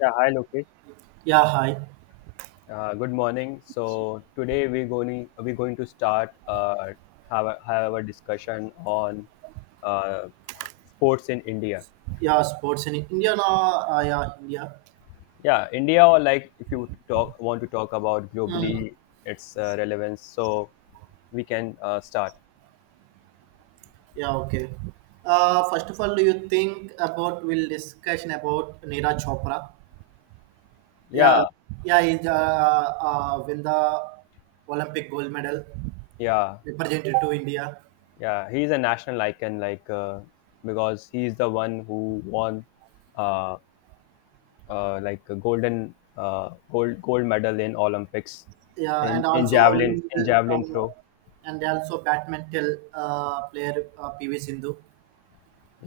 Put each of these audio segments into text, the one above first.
Yeah, hi Lokesh. Yeah, hi. Good morning. So today we're going to start have have a discussion on uh, sports in India. Yeah, sports in India. No, yeah, India. Yeah, India, or like if you talk want to talk about Mm. globally its relevance. So we can start. Yeah, okay. First of all, do you think about we'll discussion about Neera Chopra? Yeah, Yeah, yeah, he's win the Olympic gold medal, yeah, represented to India. yeah. He's a national icon, like, because he's the one who won uh, like a gold medal in Olympics, Yeah, and in also win javelin uh, throw. and also badminton player PV Sindhu.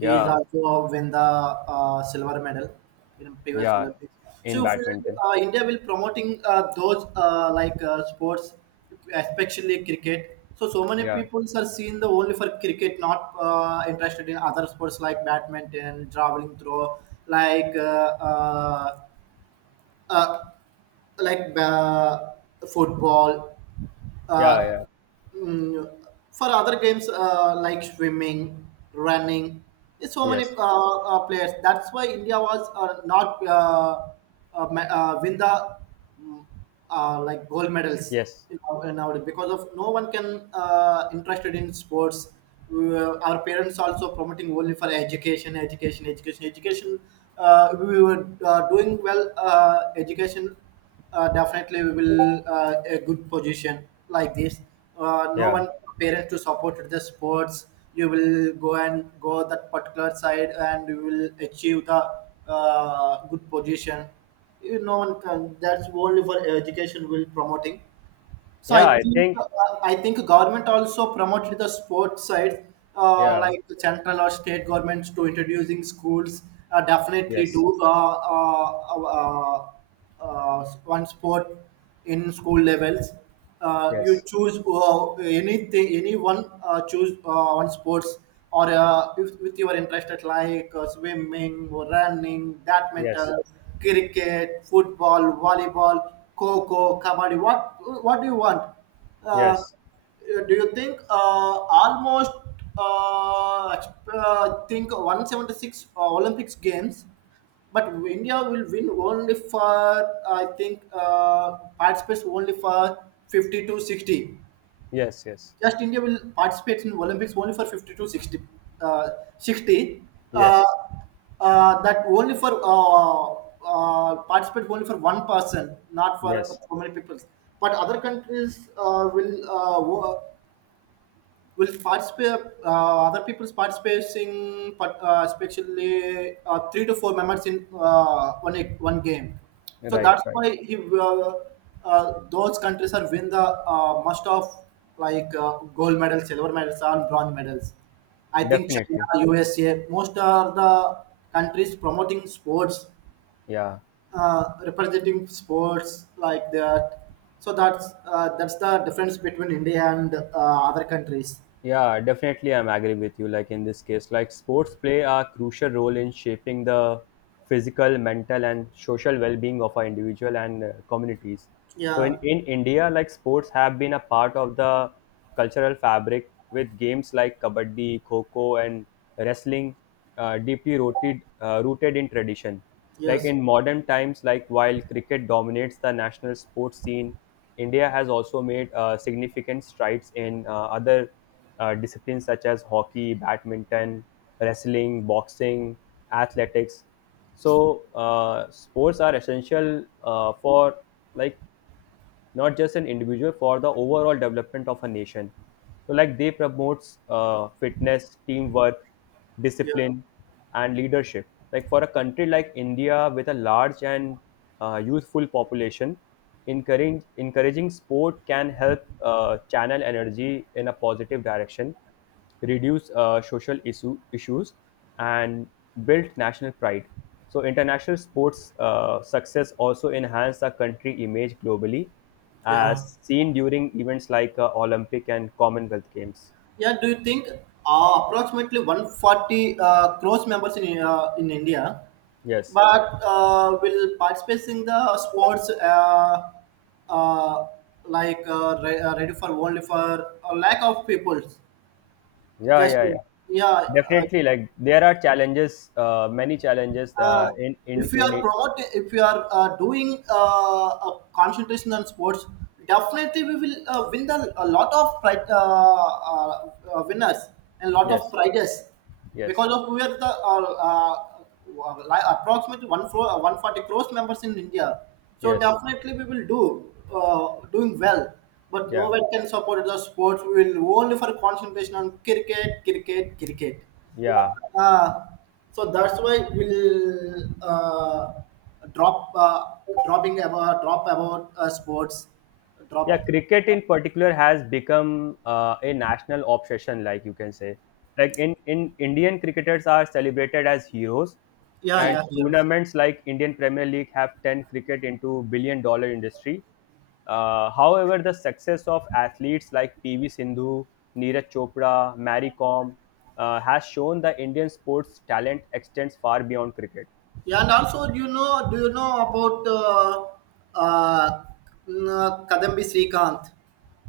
He is also win the silver medal in previous yeah, Olympics. in So if, badminton. India will promoting those like sports, especially cricket. So so many Yeah, people are seeing the only for cricket, not interested in other sports like badminton, javelin throw, like uh, uh, uh, like football. yeah, Uh, yeah. mm, for other games like swimming, running, there's so many Yes, players. That's why India was not win the mm, like gold medals yes, in our because of no one can interested in sports. Our parents also promoting only for education, education, education, education. We were doing well education definitely we will a good position like this. No yeah, one parents to support the sports. You will go and go that particular side, and you will achieve the good position. You, no one can. That's only for education. Will promoting. So yeah. I I think think uh, I think government also promoted the sports side, yeah, like the central or state governments to introducing schools. Definitely yes, do one sport in school levels. You yes, choose anything, anyone choose one sports or if, with your interest at like swimming or running, yes, badminton cricket, football, volleyball, coco, kabaddi. What do you want? Uh, yes, do you think almost uh, think 176 Olympics games, but India will win only for I think participates only for 50 to 60. yes, yes, Just India will participate in Olympics only for 50 to 60. Uh, 60 uh, yes, that only for participate only for one person, not for yes. so many people. But other countries will will participate other people's participating but especially three to four members in one game, so Right, that's right. why he those countries are win the most of like gold medals, silver medals and bronze medals. I think Definitely. China, USA most are the countries promoting sports, Yeah. Representing sports like that. So that's the difference between India and other countries. Yeah, definitely, I'm agree with you. Like in this case, like sports play a crucial role in shaping the physical, mental, and social well-being of our individual and communities. So Yeah. in India, like sports have been a part of the cultural fabric, with games like kabaddi, kho, and wrestling, deeply rooted rooted in tradition. Like Yes. in modern times, like while cricket dominates the national sports scene, India has also made significant strides in other disciplines such as hockey, badminton, wrestling, boxing, athletics. So sports are essential for, like, not just an individual, for the overall development of a nation. So like they promotes fitness, teamwork, Yeah. discipline, and leadership. Like, for a country like India with a large and youthful population, encouraging sport can help channel energy in a positive direction. Reduce social issues, and built national pride. So, international sports success also enhanced the country image globally, Yeah. as seen during events like Olympic and Commonwealth Games. Yeah. Do you think approximately 140 crores members in India, Yes. but will participate in the sports uh, like ready for only for a lack of people? Yeah, Just yeah, yeah. yeah. Definitely. Like there are challenges, many challenges uh, uh, in in if you in. are it. promoting, if you are doing a concentration on sports, definitely we will win the, a lot of winners and lot of Yes, prizes yes, because of we are the approximately 140 crores members in India. So yes. definitely we will do doing well. But no Yeah, one can support the sports. We will only for concentration on cricket, cricket, cricket, yeah. uh, so that's why we'll drop uh, dropping about drop about sports Yeah, drop. cricket in particular has become a national obsession, like, you can say. Like in Indian, cricketers are celebrated as heroes, Yeah, and yeah, yes, tournaments like Indian Premier League have turned cricket into billion dollar industry. However, the success of athletes like PV Sindhu, Neeraj Chopra, Mary Kom has shown the Indian sports talent extends far beyond cricket. yeah, and also do you know about uh, Kadambi Srikanth?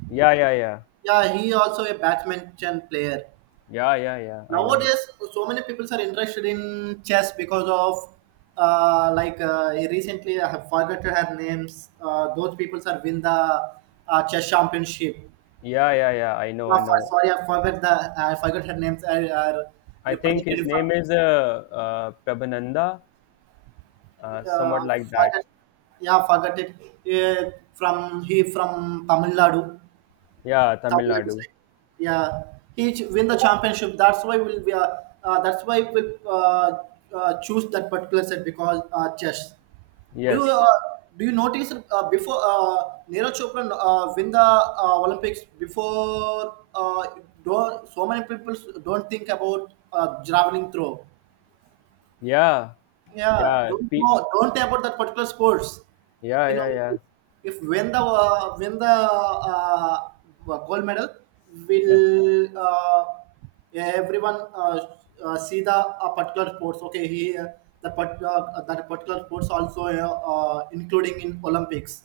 Yeah, yeah, yeah, Yeah, he also a badminton player. yeah. I know. Nowadays so many people are interested in chess because of recently I have forgotten her names. Those people are win the chess championship. Yeah. I know, I know. Sorry, I forgot the, I forgot her names. I I think his Represented from name is Prabhananda, uh, somewhat like that. forgot, yeah, forgot it. uh, from, he from Tamil Nadu, Yeah, Tamil Tamil Nadu. side. Yeah, win the championship. That's why we'll be. That's why we choose that particular set because chess. Yes. Do uh, do you notice before Neeraj Chopra win the Olympics before don't so many people don't think about javelin throw. Yeah. Yeah, Yeah. P- don't know about that particular sports. yeah. You know, Yeah. Yeah. if win the win the gold medal, Yes. will everyone see the particular sports? Okay, that particular sports also including in Olympics.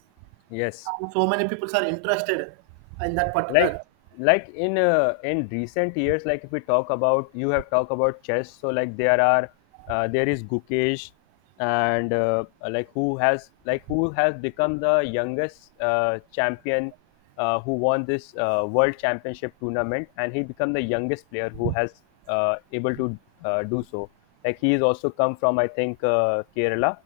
Yes. And so many people are interested in that particular. like like in recent years, like, if we talk about, you have talked about chess. So, like, there are there is Gukesh, and like, who has like who has become the youngest champion, who won this world championship tournament, and he become the youngest player who has able to do so. Like, he is also come from, I think, Kerala.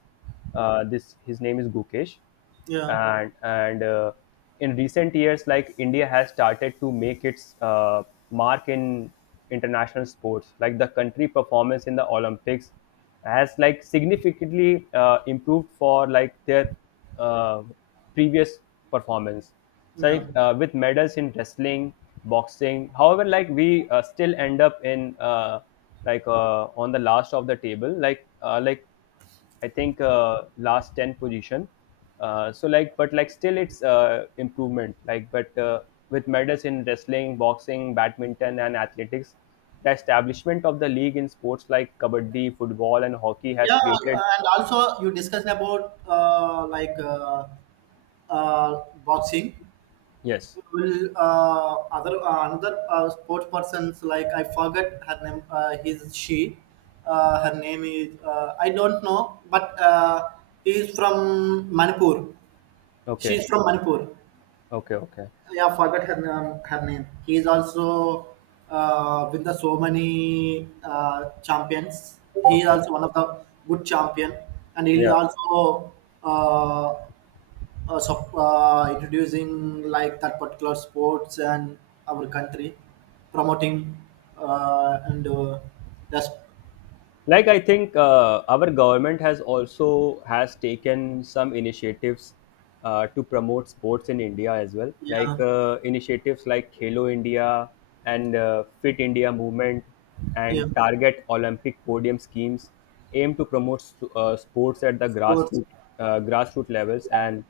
This, his name is Gukesh. Yeah, And in recent years, like India has started to make its mark in international sports. Like, the country performance in the Olympics has, like, significantly improved for, like, their uh, previous performance. So, yeah. like, with medals in wrestling, boxing, however, like we still end up in, like, on the last of the table, like, like, I think last ten position. So like, but like still it's improvement. Like, but with medals in wrestling, boxing, badminton, and athletics, the establishment of the league in sports like kabaddi, football, and hockey has Yeah, created. and also you discussed about boxing. Yes. Will other another sports persons like I forget her name. Her name is I don't know, but he is from Manipur. She Okay. is from Manipur. Okay. Okay. Yeah, forgot her name. Her name. He is also with the so many champions. He is Okay. also one of the good champion, and he is Yeah. also uh, introducing like that particular sports and our country promoting and that's I think our government has also has taken some initiatives to promote sports in India as well. Like yeah, initiatives like Halo India and Fit India movement yeah, and target Olympic podium schemes aim to promote sports at the sports. Grassroots levels and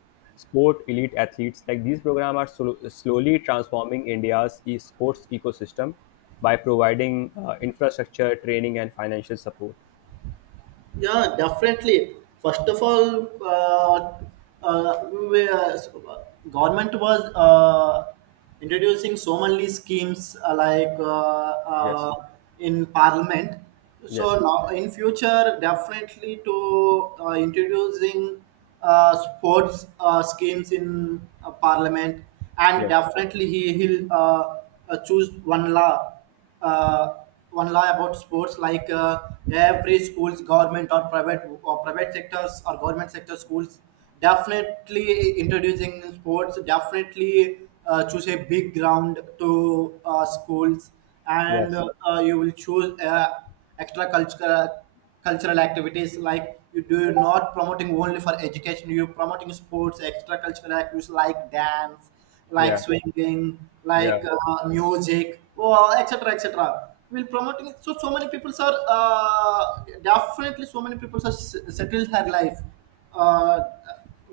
sport elite athletes. Like, these programs are slowly transforming India's sports ecosystem by providing infrastructure, training, and financial support. Yeah, definitely. First of all, uh, we, uh, government was introducing so many schemes Yes, in parliament. So yes, now in future, definitely to introducing sports schemes in parliament, and yes, definitely he'll choose one law, uh, one law about sports. Like every schools, government or private, or private sectors or government sector schools, definitely introducing sports, definitely choose a big ground to schools, and yes, you will choose extra culture, cultural activities. Like you do not promoting only for education, you're promoting sports, extracurricular activities like dance, like yeah, swinging, yeah, like music or etc, etc. We're promoting it, so so many people are definitely so many people are settled her life uh,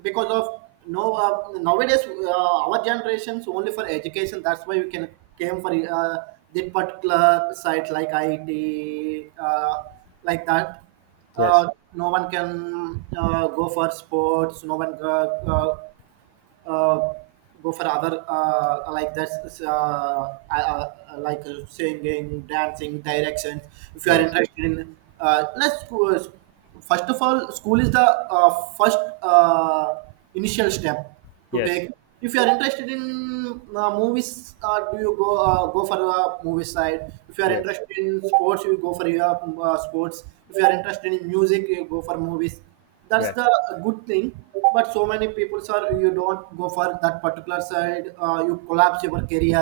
because of no nowadays our generations only for education. That's why we can came for that particular site like IT, like that. uh, yes, no one can go for sports. No one uh, go for other like singing, dancing, directions. If you are yes, interested in, let's go. First of all, school is the first initial step to yes, take. If you are interested in movies, do you go go for movie side. If you are yes, interested in sports, you go for your sports. If you are interested in music, you go for movies. That's yes, the good thing, but so many people are you don't go for that particular side, you collapse your career.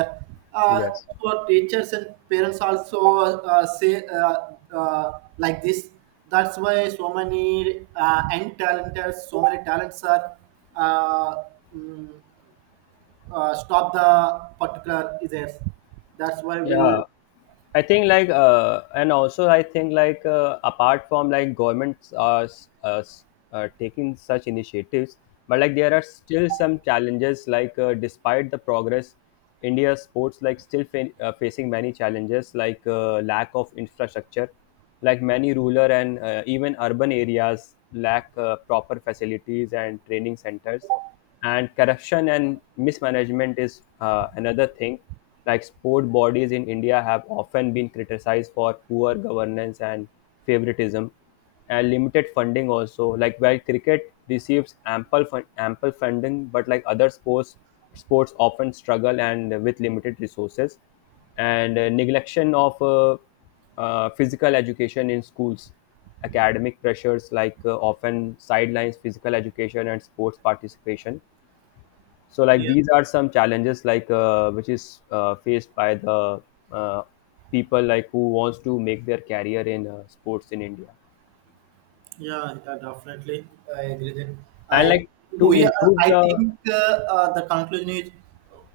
uh, yes, so teachers and parents also say like this. That's why so many young talented, so many talents are uh, mm, stop the particular is there. That's why we'll. yeah. I think, like, and also I think, like, apart from, like, governments are taking such initiatives, but like there are still some challenges. Like, despite the progress, India sports, like, still facing many challenges, like lack of infrastructure, like many rural and even urban areas lack proper facilities and training centers, and corruption and mismanagement is another thing. Like sport bodies in India have often been criticized for poor governance and favoritism, and limited funding also. Like, while cricket receives ample funding, but like other sports often struggle and with limited resources. And neglection of physical education in schools, academic pressures, like often sidelines physical education and sports participation. So, like, these are some challenges, like which is faced by the uh, people, like who wants to make their career in sports in India. Yeah, yeah, definitely. I agree that. And, I like, to we are, improve I the, think the conclusion is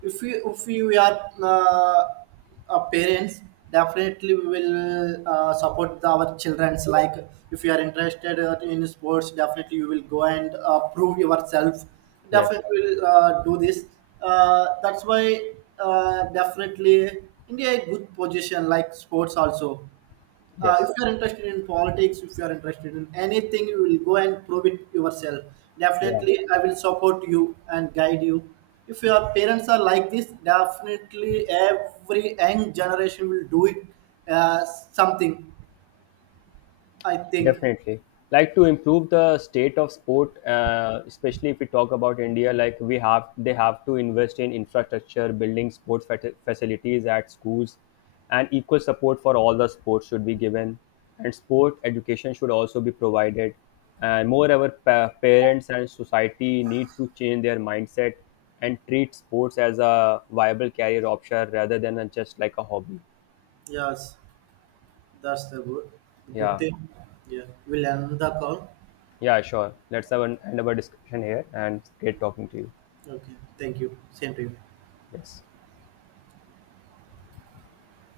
if we we are parents, definitely we will support the, our childrens. Like if you are interested in sports, definitely you will go and prove yourself, yes, definitely will do this. That's why definitely India is good position, like sports also. If yes, you are interested in politics, if you are interested in anything, you will go and prove it yourself. yeah, Definitely I will support you and guide you. If your parents are like this, definitely every young generation will do it, uh, something, I think. definitely. Like, to improve the state of sport, especially if we talk about India, like we have, they have to invest in infrastructure, building sports facilities at schools, and equal support for all the sports should be given. And sport education should also be provided. And moreover, parents and society need to change their mindset and treat sports as a viable career option rather than just like a hobby. Yes, that's the good good Yeah. thing. Yeah, we'll end the call. Yeah, sure. Let's have an end of our discussion here, and it's great talking to you. Okay, thank you, same to you. Yes.